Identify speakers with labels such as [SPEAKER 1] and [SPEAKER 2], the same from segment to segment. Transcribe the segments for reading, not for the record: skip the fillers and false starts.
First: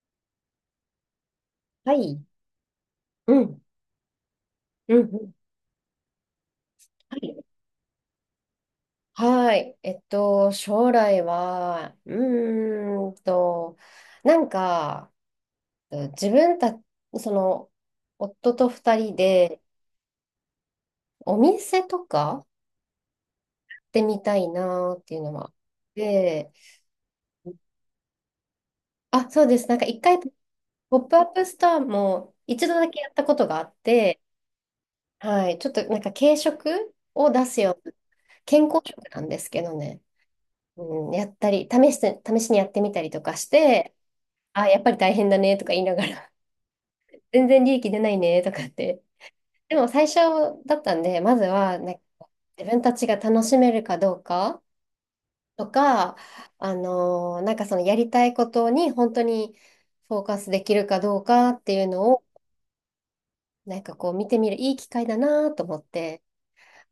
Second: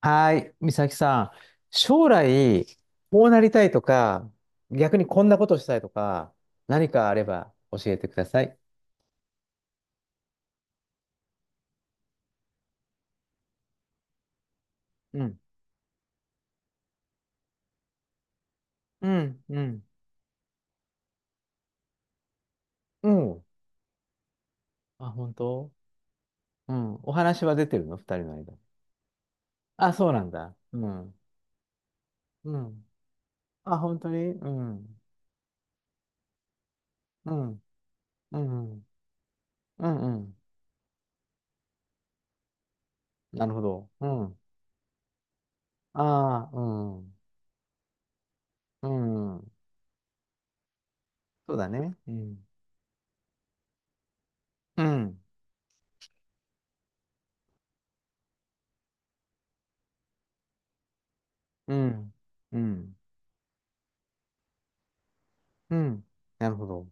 [SPEAKER 1] はい、美咲さん。
[SPEAKER 2] は
[SPEAKER 1] 将
[SPEAKER 2] い。
[SPEAKER 1] 来、こう
[SPEAKER 2] う
[SPEAKER 1] なり
[SPEAKER 2] ん。
[SPEAKER 1] たいとか、
[SPEAKER 2] う
[SPEAKER 1] 逆
[SPEAKER 2] んう
[SPEAKER 1] にこん
[SPEAKER 2] ん。
[SPEAKER 1] なことしたいとか、何かあ
[SPEAKER 2] は
[SPEAKER 1] れ
[SPEAKER 2] い。
[SPEAKER 1] ば教えてください。
[SPEAKER 2] はい。将来は、ーんと、なんか、
[SPEAKER 1] うん。
[SPEAKER 2] 自分た、その、夫と二
[SPEAKER 1] う
[SPEAKER 2] 人
[SPEAKER 1] ん、う
[SPEAKER 2] で、
[SPEAKER 1] ん、
[SPEAKER 2] お店とか
[SPEAKER 1] うん。
[SPEAKER 2] 行ってみたいなっ
[SPEAKER 1] あ、
[SPEAKER 2] ていう
[SPEAKER 1] 本
[SPEAKER 2] のは。
[SPEAKER 1] 当、
[SPEAKER 2] で、
[SPEAKER 1] うん。お話は出てるの二人の間。
[SPEAKER 2] あ、そうです。なんか
[SPEAKER 1] あ、
[SPEAKER 2] 一
[SPEAKER 1] そう
[SPEAKER 2] 回、
[SPEAKER 1] なんだ。う
[SPEAKER 2] ポップ
[SPEAKER 1] ん。
[SPEAKER 2] アップストアも
[SPEAKER 1] う
[SPEAKER 2] 一度
[SPEAKER 1] ん。
[SPEAKER 2] だけやったことがあっ
[SPEAKER 1] あ、本当に、
[SPEAKER 2] て、
[SPEAKER 1] うん。
[SPEAKER 2] はい。ちょっとなんか軽食を
[SPEAKER 1] う
[SPEAKER 2] 出す
[SPEAKER 1] ん。
[SPEAKER 2] ような、
[SPEAKER 1] う
[SPEAKER 2] 健康
[SPEAKER 1] ん。
[SPEAKER 2] 食なんですけど
[SPEAKER 1] う
[SPEAKER 2] ね。
[SPEAKER 1] ん。うん、
[SPEAKER 2] うん、やったり、試しにやってみたりとか
[SPEAKER 1] な
[SPEAKER 2] し
[SPEAKER 1] るほど。
[SPEAKER 2] て、
[SPEAKER 1] うん。
[SPEAKER 2] あ、やっぱり大変だねとか言いながら、
[SPEAKER 1] ああ、うん。
[SPEAKER 2] 全然利益出ないねとかっ
[SPEAKER 1] う
[SPEAKER 2] て。
[SPEAKER 1] ん。
[SPEAKER 2] でも最初だったんで、まず
[SPEAKER 1] そうだ
[SPEAKER 2] は、なん
[SPEAKER 1] ね。
[SPEAKER 2] か、
[SPEAKER 1] うん。
[SPEAKER 2] 自分たちが楽しめるかどうか
[SPEAKER 1] うん。
[SPEAKER 2] とか、なんかそのやりたいことに本当にフォーカスできるかどうかって
[SPEAKER 1] う
[SPEAKER 2] いうの
[SPEAKER 1] ん。
[SPEAKER 2] を、
[SPEAKER 1] うん。
[SPEAKER 2] なんかこう見てみるいい機会だなと
[SPEAKER 1] う
[SPEAKER 2] 思っ
[SPEAKER 1] ん。
[SPEAKER 2] て、
[SPEAKER 1] なるほど。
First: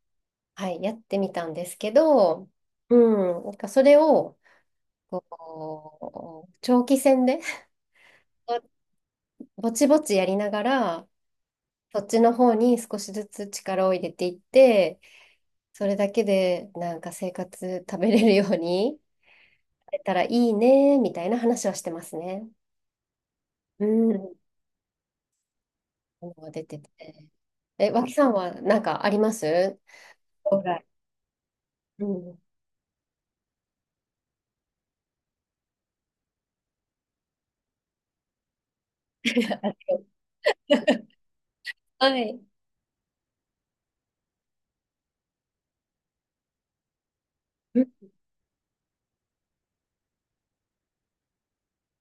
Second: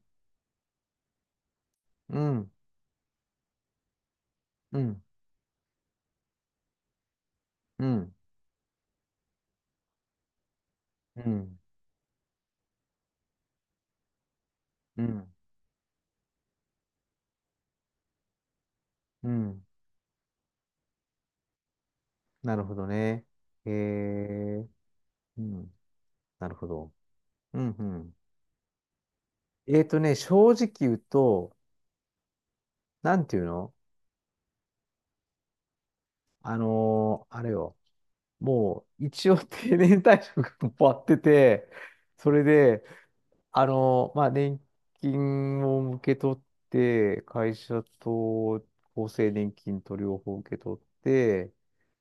[SPEAKER 2] はい、やってみたんですけ
[SPEAKER 1] う
[SPEAKER 2] ど、
[SPEAKER 1] ん。
[SPEAKER 2] うん、なんかそれを、
[SPEAKER 1] うん、
[SPEAKER 2] こう、長期戦で
[SPEAKER 1] うん、
[SPEAKER 2] ぼちぼちやりながら、
[SPEAKER 1] うん、
[SPEAKER 2] そっちの方に少しずつ力を入れていって、
[SPEAKER 1] うん、
[SPEAKER 2] それだけでなんか生活食べれるように
[SPEAKER 1] うん。
[SPEAKER 2] なれたらいいね、みたいな話はしてますね。
[SPEAKER 1] なるほどね。え
[SPEAKER 2] うん。
[SPEAKER 1] ー、うん、なる
[SPEAKER 2] 出
[SPEAKER 1] ほ
[SPEAKER 2] てて。
[SPEAKER 1] ど。うん、う
[SPEAKER 2] え、脇
[SPEAKER 1] ん。
[SPEAKER 2] さんはなんかあります、
[SPEAKER 1] えーとね、正
[SPEAKER 2] 将
[SPEAKER 1] 直
[SPEAKER 2] 来？
[SPEAKER 1] 言うと、
[SPEAKER 2] うん。
[SPEAKER 1] なんていうのあれよ。もう、一応定 年退職も終わってて、
[SPEAKER 2] は
[SPEAKER 1] そ
[SPEAKER 2] い。
[SPEAKER 1] れで、まあ、年金を受け取って、会
[SPEAKER 2] う
[SPEAKER 1] 社
[SPEAKER 2] ん、
[SPEAKER 1] と厚生年金と両方受け取って、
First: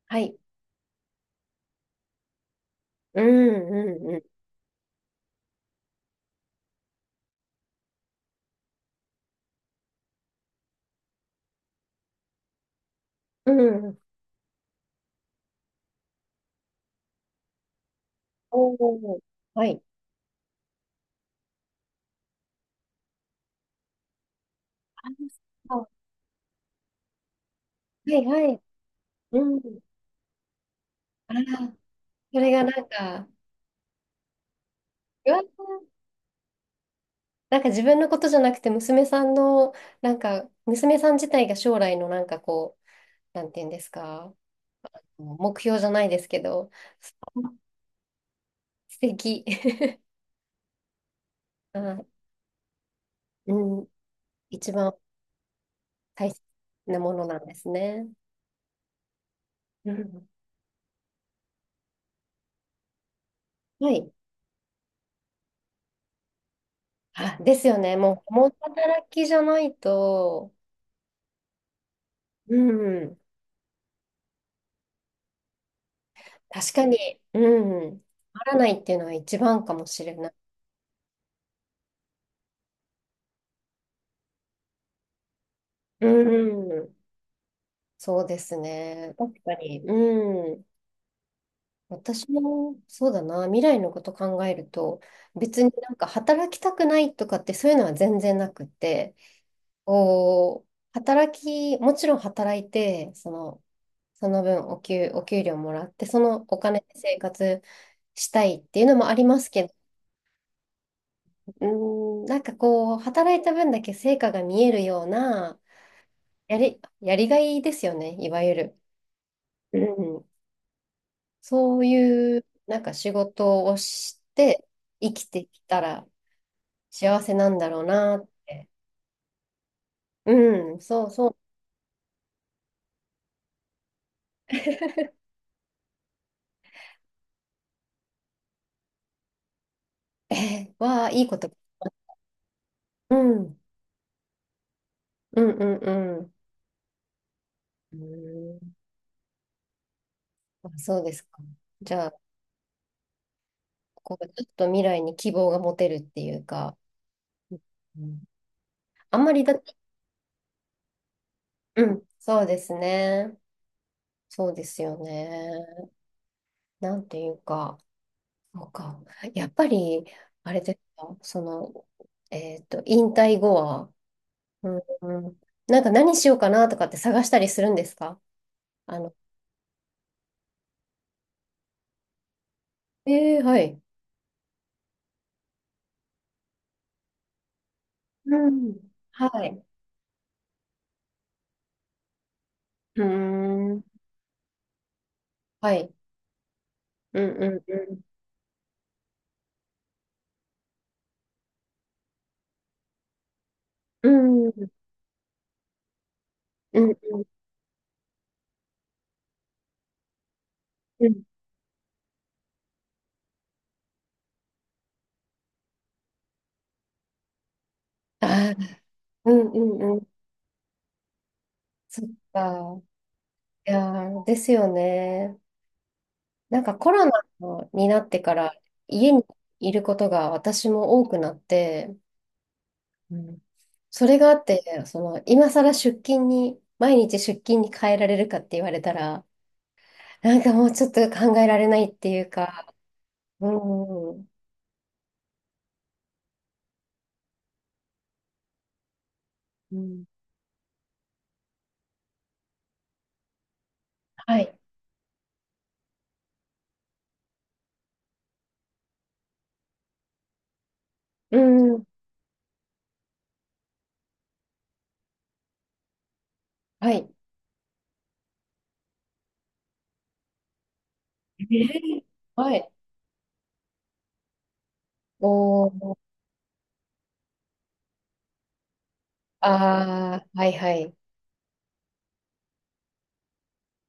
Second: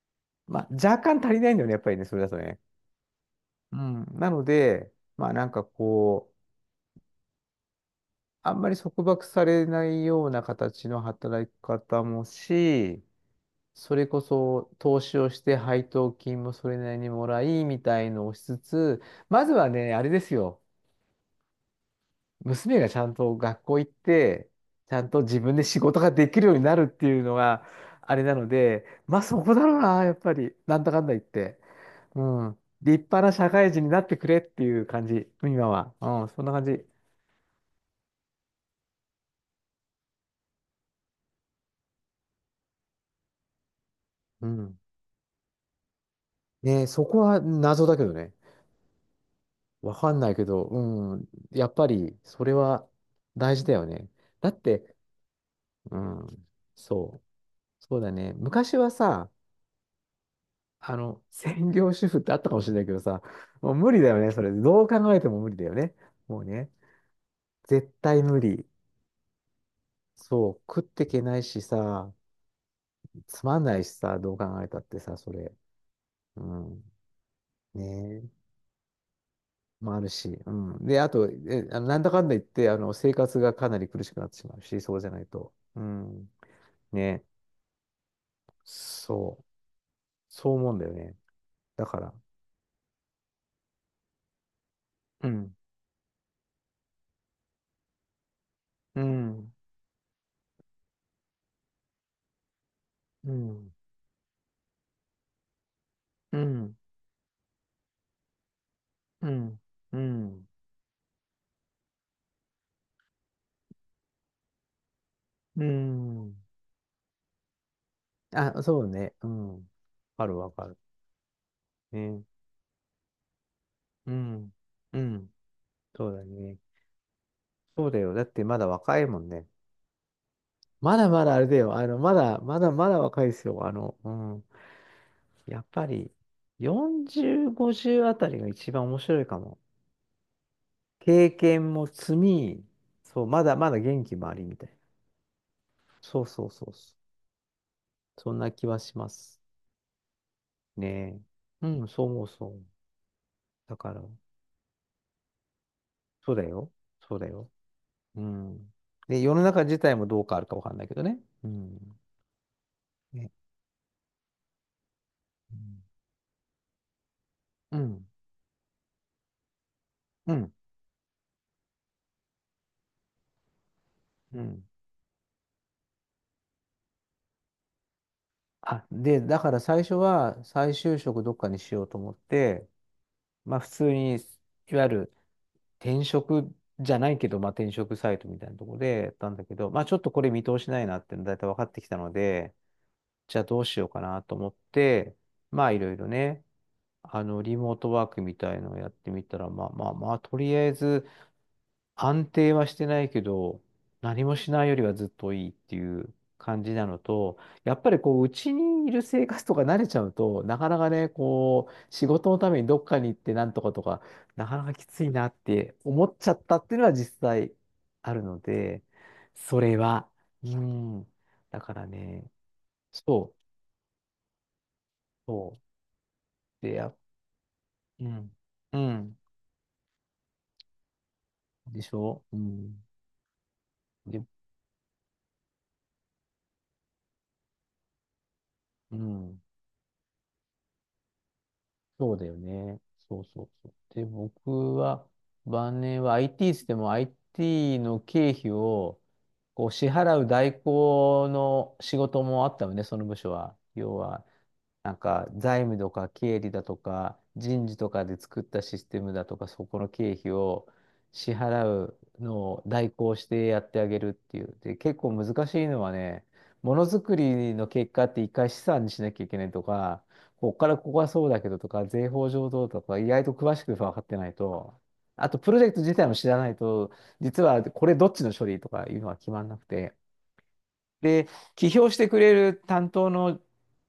[SPEAKER 2] はい。
[SPEAKER 1] まあ、若干足りないんだよね、やっぱりね、それだとね。
[SPEAKER 2] う
[SPEAKER 1] うん、
[SPEAKER 2] んうん
[SPEAKER 1] なので、まあなんかこう、あんまり束縛されないような形の働き方もし、
[SPEAKER 2] うん。う
[SPEAKER 1] そ
[SPEAKER 2] ん。
[SPEAKER 1] れこそ投資をして配当金もそれなりにもらい、みたいのをしつ
[SPEAKER 2] お
[SPEAKER 1] つ、
[SPEAKER 2] ー。
[SPEAKER 1] まず
[SPEAKER 2] は
[SPEAKER 1] は
[SPEAKER 2] い。
[SPEAKER 1] ね、あれですよ。娘がちゃんと学校行って、ちゃん
[SPEAKER 2] あ、
[SPEAKER 1] と自分で仕
[SPEAKER 2] そ
[SPEAKER 1] 事ができるようになるっていうのが、
[SPEAKER 2] う、
[SPEAKER 1] あ
[SPEAKER 2] は
[SPEAKER 1] れ
[SPEAKER 2] い
[SPEAKER 1] なの
[SPEAKER 2] はい。
[SPEAKER 1] で、まあそ
[SPEAKER 2] う
[SPEAKER 1] こ
[SPEAKER 2] ん。
[SPEAKER 1] だろうな、やっぱり。なんだかんだ言っ
[SPEAKER 2] あら、
[SPEAKER 1] て。う
[SPEAKER 2] それ
[SPEAKER 1] ん。
[SPEAKER 2] がなん
[SPEAKER 1] 立派
[SPEAKER 2] か、
[SPEAKER 1] な社会人になってくれっていう感じ、
[SPEAKER 2] うわー、
[SPEAKER 1] 今は。うん、そんな感じ。
[SPEAKER 2] なんか自分のことじゃなくて、娘さんの、なんか、娘さん自体が将来のなんかこう、なんていうんですか、
[SPEAKER 1] うん。
[SPEAKER 2] 目標じゃないですけど、
[SPEAKER 1] ねえ、そこは謎だけどね。
[SPEAKER 2] 素敵。
[SPEAKER 1] わ かんないけど、うん。やっぱ
[SPEAKER 2] あ、
[SPEAKER 1] り、それは大事だ
[SPEAKER 2] う
[SPEAKER 1] よ
[SPEAKER 2] ん、
[SPEAKER 1] ね。だっ
[SPEAKER 2] 一番
[SPEAKER 1] て、う
[SPEAKER 2] 大切
[SPEAKER 1] ん。
[SPEAKER 2] なも
[SPEAKER 1] そ
[SPEAKER 2] のなんです
[SPEAKER 1] う。そう
[SPEAKER 2] ね。
[SPEAKER 1] だね。昔はさ、
[SPEAKER 2] うん、
[SPEAKER 1] あの、専業主婦ってあったかもしれないけどさ、もう無
[SPEAKER 2] は
[SPEAKER 1] 理だ
[SPEAKER 2] い。
[SPEAKER 1] よね。それ、どう考えても無理だよね。もうね、
[SPEAKER 2] あ、ですよ
[SPEAKER 1] 絶
[SPEAKER 2] ね。
[SPEAKER 1] 対
[SPEAKER 2] もう、
[SPEAKER 1] 無
[SPEAKER 2] 共
[SPEAKER 1] 理。
[SPEAKER 2] 働きじゃない
[SPEAKER 1] そう、
[SPEAKER 2] と、
[SPEAKER 1] 食ってけないしさ、
[SPEAKER 2] うん、
[SPEAKER 1] つまんないしさ、どう考えたってさ、それ。う
[SPEAKER 2] 確
[SPEAKER 1] ん。
[SPEAKER 2] かに、うん、
[SPEAKER 1] ね
[SPEAKER 2] あらないっていうのは一番かも
[SPEAKER 1] もあ
[SPEAKER 2] し
[SPEAKER 1] る
[SPEAKER 2] れ
[SPEAKER 1] し、
[SPEAKER 2] ない。
[SPEAKER 1] うん。で、あと、え、あのなんだかんだ言って、あの、生活がかなり苦しくなってしまうし、そうじゃないと。う
[SPEAKER 2] う
[SPEAKER 1] ん。
[SPEAKER 2] ん、
[SPEAKER 1] ね。
[SPEAKER 2] そうですね。
[SPEAKER 1] そ
[SPEAKER 2] 確
[SPEAKER 1] う。
[SPEAKER 2] かに。
[SPEAKER 1] そう
[SPEAKER 2] うん。
[SPEAKER 1] 思うんだよね。だから。
[SPEAKER 2] 私もそうだな、未来のこと考えると、
[SPEAKER 1] うん。
[SPEAKER 2] 別になんか働きたくないとかってそういうのは全然なくっ
[SPEAKER 1] う
[SPEAKER 2] て、
[SPEAKER 1] ん。
[SPEAKER 2] こう、もちろん働いて、
[SPEAKER 1] うん。
[SPEAKER 2] その分お給料もらって、そ
[SPEAKER 1] う
[SPEAKER 2] のお
[SPEAKER 1] ん。
[SPEAKER 2] 金で生活したいっていうのもあり
[SPEAKER 1] う
[SPEAKER 2] ます
[SPEAKER 1] ん。
[SPEAKER 2] けど、
[SPEAKER 1] うん。
[SPEAKER 2] うーん、なんかこう、働いた分だけ成果が見えるような、
[SPEAKER 1] うん。
[SPEAKER 2] やりがいですよね、いわゆ
[SPEAKER 1] あ、
[SPEAKER 2] る。
[SPEAKER 1] そうね。うん。わ
[SPEAKER 2] う
[SPEAKER 1] か
[SPEAKER 2] ん、
[SPEAKER 1] るわかる。
[SPEAKER 2] そう
[SPEAKER 1] ね。
[SPEAKER 2] いう、なんか仕事を
[SPEAKER 1] う
[SPEAKER 2] し
[SPEAKER 1] ん。
[SPEAKER 2] て
[SPEAKER 1] う
[SPEAKER 2] 生き
[SPEAKER 1] ん。
[SPEAKER 2] てきたら、
[SPEAKER 1] そうだね。
[SPEAKER 2] 幸せなんだろう
[SPEAKER 1] そうだよ。だ
[SPEAKER 2] な。
[SPEAKER 1] ってまだ若いもんね。
[SPEAKER 2] うん、
[SPEAKER 1] ま
[SPEAKER 2] そ
[SPEAKER 1] だ
[SPEAKER 2] う
[SPEAKER 1] ま
[SPEAKER 2] そ
[SPEAKER 1] だ
[SPEAKER 2] う。
[SPEAKER 1] あれだよ。あの、まだ、まだまだ若いですよ。あの、うん。やっぱり40、50あたりが一番面白いかも。
[SPEAKER 2] えー、わあ、いい
[SPEAKER 1] 経
[SPEAKER 2] こと。
[SPEAKER 1] 験も積み、
[SPEAKER 2] う
[SPEAKER 1] そう、
[SPEAKER 2] ん、う
[SPEAKER 1] まだ
[SPEAKER 2] ん、
[SPEAKER 1] まだ元気もありみたいな。
[SPEAKER 2] うん、
[SPEAKER 1] そ
[SPEAKER 2] う
[SPEAKER 1] う
[SPEAKER 2] ん。
[SPEAKER 1] そうそうそ
[SPEAKER 2] う
[SPEAKER 1] う。そんな
[SPEAKER 2] ん、
[SPEAKER 1] 気はします
[SPEAKER 2] あ、
[SPEAKER 1] ね
[SPEAKER 2] そうですか。
[SPEAKER 1] え。うん、
[SPEAKER 2] じ
[SPEAKER 1] そう
[SPEAKER 2] ゃあ、
[SPEAKER 1] 思うそう思う。だから、
[SPEAKER 2] こう、ちょっと未来に希望が持てるって
[SPEAKER 1] そ
[SPEAKER 2] い
[SPEAKER 1] うだ
[SPEAKER 2] う
[SPEAKER 1] よ。
[SPEAKER 2] か、
[SPEAKER 1] そうだよ。
[SPEAKER 2] う
[SPEAKER 1] う
[SPEAKER 2] ん、
[SPEAKER 1] ん。
[SPEAKER 2] あ
[SPEAKER 1] で、
[SPEAKER 2] んま
[SPEAKER 1] 世の
[SPEAKER 2] りだっ
[SPEAKER 1] 中
[SPEAKER 2] て、
[SPEAKER 1] 自体もどう変わるかわかんないけどね。う
[SPEAKER 2] う
[SPEAKER 1] ん。
[SPEAKER 2] ん、そうです
[SPEAKER 1] ね。
[SPEAKER 2] ね。そうですよね。なんていう
[SPEAKER 1] う
[SPEAKER 2] か、
[SPEAKER 1] ん。
[SPEAKER 2] そうか。やっぱり、
[SPEAKER 1] う
[SPEAKER 2] あ
[SPEAKER 1] ん。
[SPEAKER 2] れですか、その、引退後は、
[SPEAKER 1] うん。
[SPEAKER 2] うん、うん、なんか何しようかなとかって探したりするんですか？
[SPEAKER 1] あ、
[SPEAKER 2] あの、
[SPEAKER 1] で、だから最初は再就職どっかにしようと思って、
[SPEAKER 2] えー、
[SPEAKER 1] まあ
[SPEAKER 2] は
[SPEAKER 1] 普
[SPEAKER 2] い。
[SPEAKER 1] 通に、いわゆる転職じゃないけど、まあ、転職サイトみたい
[SPEAKER 2] う
[SPEAKER 1] なとこ
[SPEAKER 2] ん。
[SPEAKER 1] ろでやったんだ
[SPEAKER 2] は
[SPEAKER 1] け
[SPEAKER 2] い。
[SPEAKER 1] ど、まあ、ちょっとこれ見通しないなっていうのだいたい分かってきたので、
[SPEAKER 2] うー
[SPEAKER 1] じゃあどうし
[SPEAKER 2] ん。
[SPEAKER 1] ようかなと思って、まあ、
[SPEAKER 2] は
[SPEAKER 1] いろ
[SPEAKER 2] い。
[SPEAKER 1] いろね、
[SPEAKER 2] う
[SPEAKER 1] あの、
[SPEAKER 2] ん
[SPEAKER 1] リ
[SPEAKER 2] うん
[SPEAKER 1] モート
[SPEAKER 2] う
[SPEAKER 1] ワークみたいのをやってみたら、まあまあまあ、とりあえず、安定はしてないけど、
[SPEAKER 2] ん。
[SPEAKER 1] 何も
[SPEAKER 2] う
[SPEAKER 1] しない
[SPEAKER 2] ん。
[SPEAKER 1] よりはずっといいっていう感じ
[SPEAKER 2] う
[SPEAKER 1] な
[SPEAKER 2] ん
[SPEAKER 1] の
[SPEAKER 2] うん
[SPEAKER 1] と、やっぱりこう、うちにいる生活とか慣れちゃうと、なかなか
[SPEAKER 2] う
[SPEAKER 1] ね、
[SPEAKER 2] ん。
[SPEAKER 1] こう、仕事のためにどっかに行ってなんとかとか、なかなかきついなって思っちゃったっていうのは実際あるの
[SPEAKER 2] あー、
[SPEAKER 1] で、
[SPEAKER 2] うん
[SPEAKER 1] それ
[SPEAKER 2] うんうん。
[SPEAKER 1] は、うん。だから
[SPEAKER 2] そっ
[SPEAKER 1] ね、
[SPEAKER 2] か。
[SPEAKER 1] そう、
[SPEAKER 2] いやー、ですよね。
[SPEAKER 1] そ
[SPEAKER 2] なん
[SPEAKER 1] う。で、
[SPEAKER 2] かコ
[SPEAKER 1] や、
[SPEAKER 2] ロナにな
[SPEAKER 1] う
[SPEAKER 2] ってか
[SPEAKER 1] ん、
[SPEAKER 2] ら
[SPEAKER 1] う
[SPEAKER 2] 家
[SPEAKER 1] ん。
[SPEAKER 2] にいることが私も多くなっ
[SPEAKER 1] でし
[SPEAKER 2] て、
[SPEAKER 1] ょうん。
[SPEAKER 2] うん、それ
[SPEAKER 1] で、
[SPEAKER 2] があって、その今更出勤に、毎日出勤に変えられるかって言われた
[SPEAKER 1] う
[SPEAKER 2] ら、
[SPEAKER 1] ん。
[SPEAKER 2] なんかもうちょっと考えられないって
[SPEAKER 1] そう
[SPEAKER 2] い
[SPEAKER 1] だ
[SPEAKER 2] う
[SPEAKER 1] よ
[SPEAKER 2] か、
[SPEAKER 1] ね。そう。で、僕は、晩年は IT っつっても IT の経費をこう
[SPEAKER 2] うん。う
[SPEAKER 1] 支
[SPEAKER 2] ん、
[SPEAKER 1] 払う代行の仕事もあったのね、その部署は。要は、
[SPEAKER 2] はい。
[SPEAKER 1] なんか財務とか経理だとか人事とかで作ったシステムだとかそこの経費を支
[SPEAKER 2] う
[SPEAKER 1] 払
[SPEAKER 2] ん。
[SPEAKER 1] うのを代行してやってあげるっていう。で、結構難しいのはね、もの
[SPEAKER 2] は
[SPEAKER 1] づ
[SPEAKER 2] い。
[SPEAKER 1] くりの結果って一回資産にしなきゃいけないとか、こっからここはそうだ
[SPEAKER 2] え
[SPEAKER 1] けどとか、
[SPEAKER 2] ー
[SPEAKER 1] 税法上
[SPEAKER 2] は
[SPEAKER 1] どう
[SPEAKER 2] い。
[SPEAKER 1] とか、意外と詳しく分かってないと、あとプロジェ
[SPEAKER 2] お
[SPEAKER 1] クト自
[SPEAKER 2] ー、
[SPEAKER 1] 体も知らないと、実はこれどっちの処理とかいうのは決まんなくて、
[SPEAKER 2] あー、はいはい。
[SPEAKER 1] で、起業してくれる担当の、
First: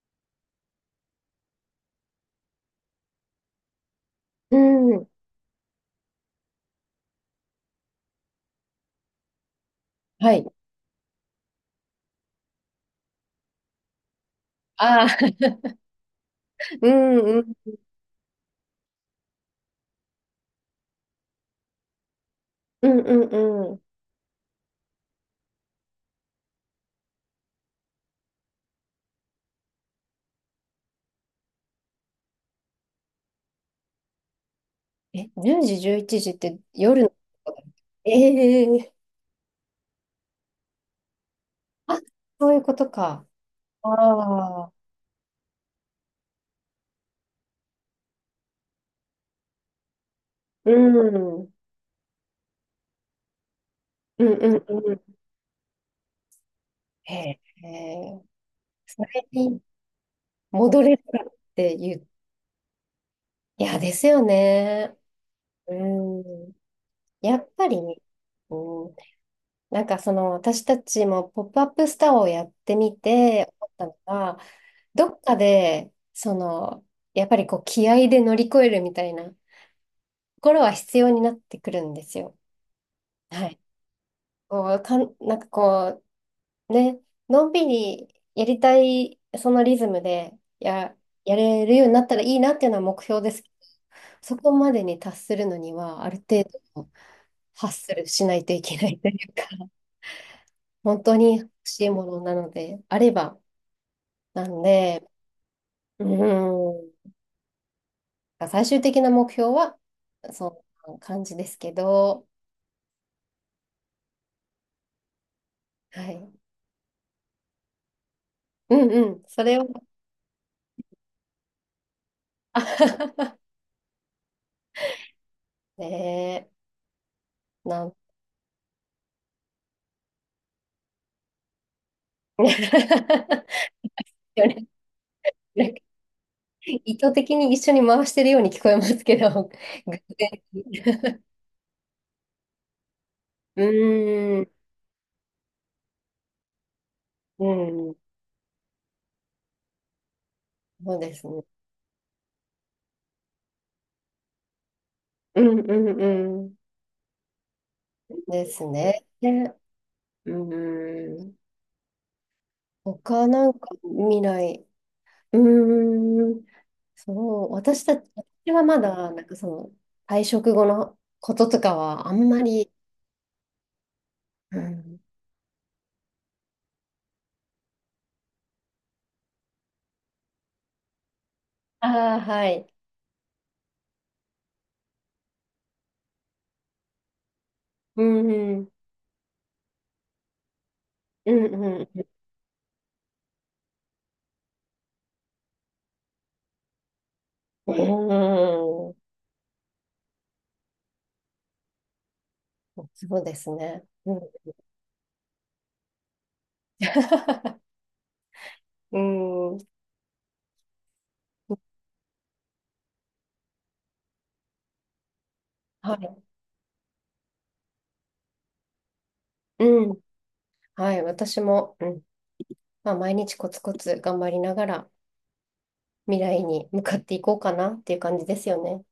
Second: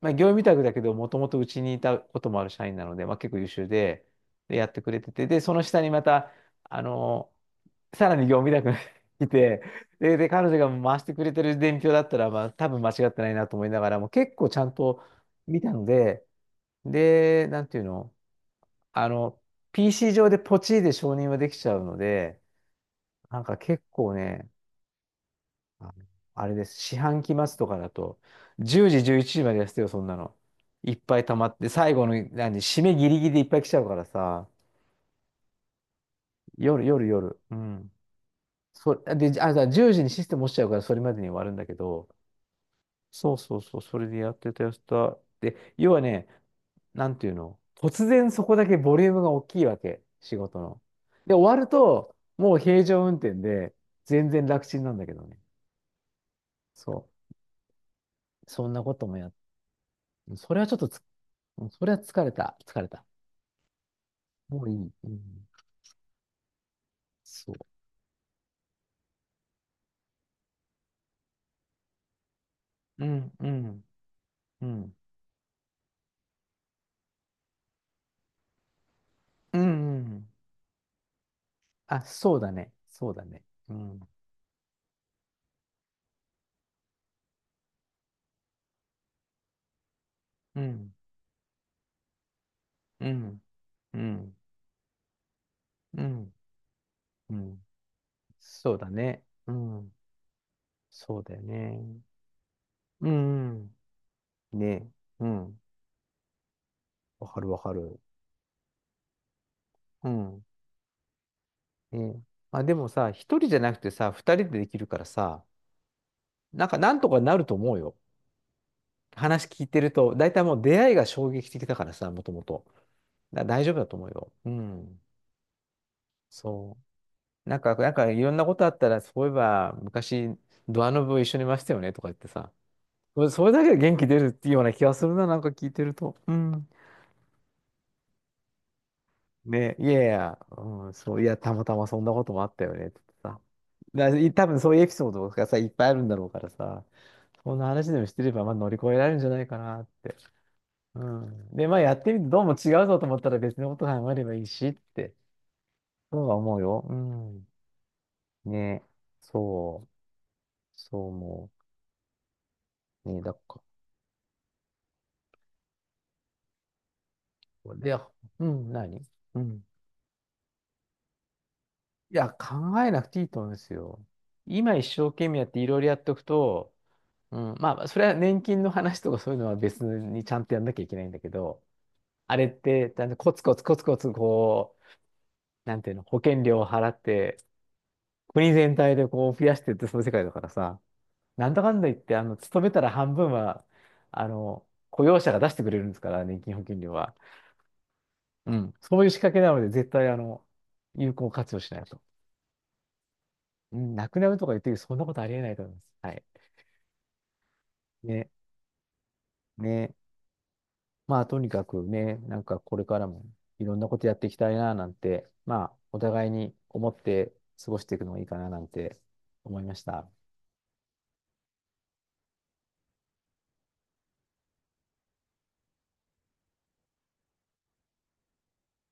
[SPEAKER 1] まあ、業務委託だけど、もともとうちにいたこともある社員なので、まあ、結構優秀で、で、
[SPEAKER 2] う
[SPEAKER 1] やってくれ
[SPEAKER 2] ん、
[SPEAKER 1] てて、で、その下にまた、あの、さらに業務委託がいて、で、
[SPEAKER 2] はい。
[SPEAKER 1] 彼女が回してくれてる伝票だったら、まあ、多分間違ってないなと思いながらも、結構ちゃんと
[SPEAKER 2] あー、
[SPEAKER 1] 見たので、
[SPEAKER 2] うんう
[SPEAKER 1] で、
[SPEAKER 2] ん、
[SPEAKER 1] なんていうの、あの、PC 上でポチで承認はできちゃうので、
[SPEAKER 2] うんう
[SPEAKER 1] なんか
[SPEAKER 2] んうん。
[SPEAKER 1] 結構ね、あのあれです。四半期末とかだと、10時、11時までやってたよ、そんなの。いっぱい溜まって、最後の、何、締めギリギリでいっぱい来ちゃうからさ、
[SPEAKER 2] え、10時、11時って
[SPEAKER 1] 夜、
[SPEAKER 2] 夜
[SPEAKER 1] 夜、
[SPEAKER 2] のこ
[SPEAKER 1] 夜。
[SPEAKER 2] と
[SPEAKER 1] う
[SPEAKER 2] だっ
[SPEAKER 1] ん。
[SPEAKER 2] け？ええー、
[SPEAKER 1] そ、で、あ、だ10時にシステム落ちちゃうから、それまでに終わるんだけ
[SPEAKER 2] あ、
[SPEAKER 1] ど、
[SPEAKER 2] そういうことか。
[SPEAKER 1] そう、それでやって
[SPEAKER 2] あ
[SPEAKER 1] た、やっ
[SPEAKER 2] あ、
[SPEAKER 1] てた。で、要はね、なんていうの、突然そこだけボリュームが大きいわけ、仕事
[SPEAKER 2] う
[SPEAKER 1] の。
[SPEAKER 2] ん、
[SPEAKER 1] で、
[SPEAKER 2] うん
[SPEAKER 1] 終わると、もう平常運転で、
[SPEAKER 2] う
[SPEAKER 1] 全
[SPEAKER 2] ん
[SPEAKER 1] 然楽ちんな
[SPEAKER 2] う
[SPEAKER 1] んだけ
[SPEAKER 2] ん。
[SPEAKER 1] どね。そ
[SPEAKER 2] へえ、へえ、
[SPEAKER 1] う。そんなこ
[SPEAKER 2] そ
[SPEAKER 1] とも
[SPEAKER 2] れ
[SPEAKER 1] やっ
[SPEAKER 2] に
[SPEAKER 1] それはちょっ
[SPEAKER 2] 戻
[SPEAKER 1] と
[SPEAKER 2] れるかっ
[SPEAKER 1] うん
[SPEAKER 2] て
[SPEAKER 1] それ
[SPEAKER 2] い
[SPEAKER 1] は
[SPEAKER 2] う。
[SPEAKER 1] 疲れた。疲れた。
[SPEAKER 2] いや、ですよ
[SPEAKER 1] もういい。
[SPEAKER 2] ね。
[SPEAKER 1] うん、
[SPEAKER 2] うん。やっ
[SPEAKER 1] そう。
[SPEAKER 2] ぱりね、うん、なんかその私たちもポップアップスターをやってみ
[SPEAKER 1] うん、う
[SPEAKER 2] て思っ
[SPEAKER 1] ん、
[SPEAKER 2] たのが、
[SPEAKER 1] うん、
[SPEAKER 2] どっかでそのやっぱりこう気合で乗り越えるみたいなと
[SPEAKER 1] うん、うん。
[SPEAKER 2] ころは必要になってくるん
[SPEAKER 1] あ、
[SPEAKER 2] です
[SPEAKER 1] そ
[SPEAKER 2] よ。
[SPEAKER 1] うだね。そうだね。
[SPEAKER 2] はい。
[SPEAKER 1] うん。
[SPEAKER 2] こうかん、なんかこうね、のんびりやりたいそのリズムで
[SPEAKER 1] うん、
[SPEAKER 2] やれるようになったらいいなっていうのは目
[SPEAKER 1] う
[SPEAKER 2] 標で
[SPEAKER 1] ん、
[SPEAKER 2] すけど、
[SPEAKER 1] うん、
[SPEAKER 2] そこまでに達するのに
[SPEAKER 1] う
[SPEAKER 2] はある
[SPEAKER 1] ん、
[SPEAKER 2] 程度
[SPEAKER 1] うん、
[SPEAKER 2] ハッスルしないとい
[SPEAKER 1] そ
[SPEAKER 2] け
[SPEAKER 1] う
[SPEAKER 2] な
[SPEAKER 1] だ
[SPEAKER 2] いとい
[SPEAKER 1] ね。
[SPEAKER 2] うか、
[SPEAKER 1] うん、
[SPEAKER 2] 本当
[SPEAKER 1] そうだ
[SPEAKER 2] に
[SPEAKER 1] よ
[SPEAKER 2] 欲しい
[SPEAKER 1] ね。
[SPEAKER 2] ものなのであ
[SPEAKER 1] う
[SPEAKER 2] れば。
[SPEAKER 1] ん、
[SPEAKER 2] な
[SPEAKER 1] うん
[SPEAKER 2] ん
[SPEAKER 1] ね。
[SPEAKER 2] で、
[SPEAKER 1] うん、
[SPEAKER 2] う
[SPEAKER 1] わかるわかる。
[SPEAKER 2] ん、最終的な目標は、
[SPEAKER 1] うん。
[SPEAKER 2] そんな感じですけ
[SPEAKER 1] ね。
[SPEAKER 2] ど、
[SPEAKER 1] まあでもさ、一人じゃなくてさ、二人でできるからさ、
[SPEAKER 2] はい。
[SPEAKER 1] なんかなんとかなると思うよ。
[SPEAKER 2] うんうん、そ
[SPEAKER 1] 話
[SPEAKER 2] れ
[SPEAKER 1] 聞
[SPEAKER 2] を、
[SPEAKER 1] いてると、だいたいもう出会いが衝撃的だからさ、もともと。
[SPEAKER 2] あ
[SPEAKER 1] だ大丈夫だと思うよ。うん。
[SPEAKER 2] ねえ、
[SPEAKER 1] そう。なんか、
[SPEAKER 2] な
[SPEAKER 1] な
[SPEAKER 2] ん
[SPEAKER 1] んかいろんなことあったら、そういえば昔、ドアノブを一緒にいましたよねとか言ってさ。それ、それ だけで元気出るっていうような気がするな、なんか聞いてると。うん。
[SPEAKER 2] 意図的に一緒に回してるように聞こえますけど、
[SPEAKER 1] ね、い
[SPEAKER 2] 偶
[SPEAKER 1] やい
[SPEAKER 2] 然
[SPEAKER 1] や、
[SPEAKER 2] に、
[SPEAKER 1] うん、そう、いや、たまたまそんなこともあったよねってさ。
[SPEAKER 2] う
[SPEAKER 1] だ、
[SPEAKER 2] ー
[SPEAKER 1] 多
[SPEAKER 2] ん、
[SPEAKER 1] 分そういうエピソードがさ、いっぱいあるんだろうからさ、
[SPEAKER 2] う
[SPEAKER 1] そんな話
[SPEAKER 2] ん、
[SPEAKER 1] でもしてれば、まあ乗り越えられるんじゃないかなって。
[SPEAKER 2] そう
[SPEAKER 1] う
[SPEAKER 2] ですね。
[SPEAKER 1] ん。で、まあやってみてどうも違うぞと思ったら別のこと考えればいいしって、
[SPEAKER 2] うんうん
[SPEAKER 1] そうは
[SPEAKER 2] うん。
[SPEAKER 1] 思うよ。うん。
[SPEAKER 2] です
[SPEAKER 1] ね、
[SPEAKER 2] ね。ね、
[SPEAKER 1] そう、
[SPEAKER 2] う
[SPEAKER 1] そう
[SPEAKER 2] ーん。
[SPEAKER 1] 思う。ね、
[SPEAKER 2] 他
[SPEAKER 1] だ
[SPEAKER 2] なん
[SPEAKER 1] か
[SPEAKER 2] か未来。うーん。そう、
[SPEAKER 1] ら、
[SPEAKER 2] 私た
[SPEAKER 1] で、
[SPEAKER 2] ち、
[SPEAKER 1] う
[SPEAKER 2] 私は
[SPEAKER 1] ん、
[SPEAKER 2] ま
[SPEAKER 1] 何
[SPEAKER 2] だ、なんか
[SPEAKER 1] う
[SPEAKER 2] そ
[SPEAKER 1] ん。
[SPEAKER 2] の、退職後のこととかは、あ
[SPEAKER 1] い
[SPEAKER 2] ん
[SPEAKER 1] や、
[SPEAKER 2] まり、
[SPEAKER 1] 考えなくていいと思うんですよ。
[SPEAKER 2] う
[SPEAKER 1] 今一
[SPEAKER 2] ん、
[SPEAKER 1] 生懸命やっていろいろやっておくと、うん、まあ、それは年金の話とかそういうのは別にちゃんとやんなきゃいけないんだけど、
[SPEAKER 2] ああ、
[SPEAKER 1] あれ
[SPEAKER 2] は
[SPEAKER 1] っ
[SPEAKER 2] い。
[SPEAKER 1] て、だんだんコツコツこう、なんていうの、保険料を払って、
[SPEAKER 2] うん、
[SPEAKER 1] 国
[SPEAKER 2] うん、
[SPEAKER 1] 全体でこう増やしてってその世界だからさ、
[SPEAKER 2] う
[SPEAKER 1] なんだ
[SPEAKER 2] ん、
[SPEAKER 1] かん
[SPEAKER 2] う
[SPEAKER 1] だ言っ
[SPEAKER 2] ん、
[SPEAKER 1] て、あの、勤めたら半分は、あの、雇用者が出してくれるんですから、年金保険料は。うん。
[SPEAKER 2] う
[SPEAKER 1] そう
[SPEAKER 2] ん、
[SPEAKER 1] いう仕掛けなので、絶対、あの、有効活用しないと。
[SPEAKER 2] そうです
[SPEAKER 1] う
[SPEAKER 2] ね。
[SPEAKER 1] ん、な
[SPEAKER 2] う
[SPEAKER 1] く
[SPEAKER 2] ん、
[SPEAKER 1] なるとか言ってるけどそんなことありえないと思います。はい。ね、
[SPEAKER 2] うん、
[SPEAKER 1] ね。まあ、とにかくね、なんかこれからもいろんなことやっていきたいな、なんて、まあ、お
[SPEAKER 2] は
[SPEAKER 1] 互いに思って過ごしていくのがいいかな、なんて思い
[SPEAKER 2] い、
[SPEAKER 1] まし
[SPEAKER 2] うん、
[SPEAKER 1] た。
[SPEAKER 2] はい、私も、うん、まあ、毎日コツコツ頑張りながら、未来に向かっていこうかなっていう感じですよね。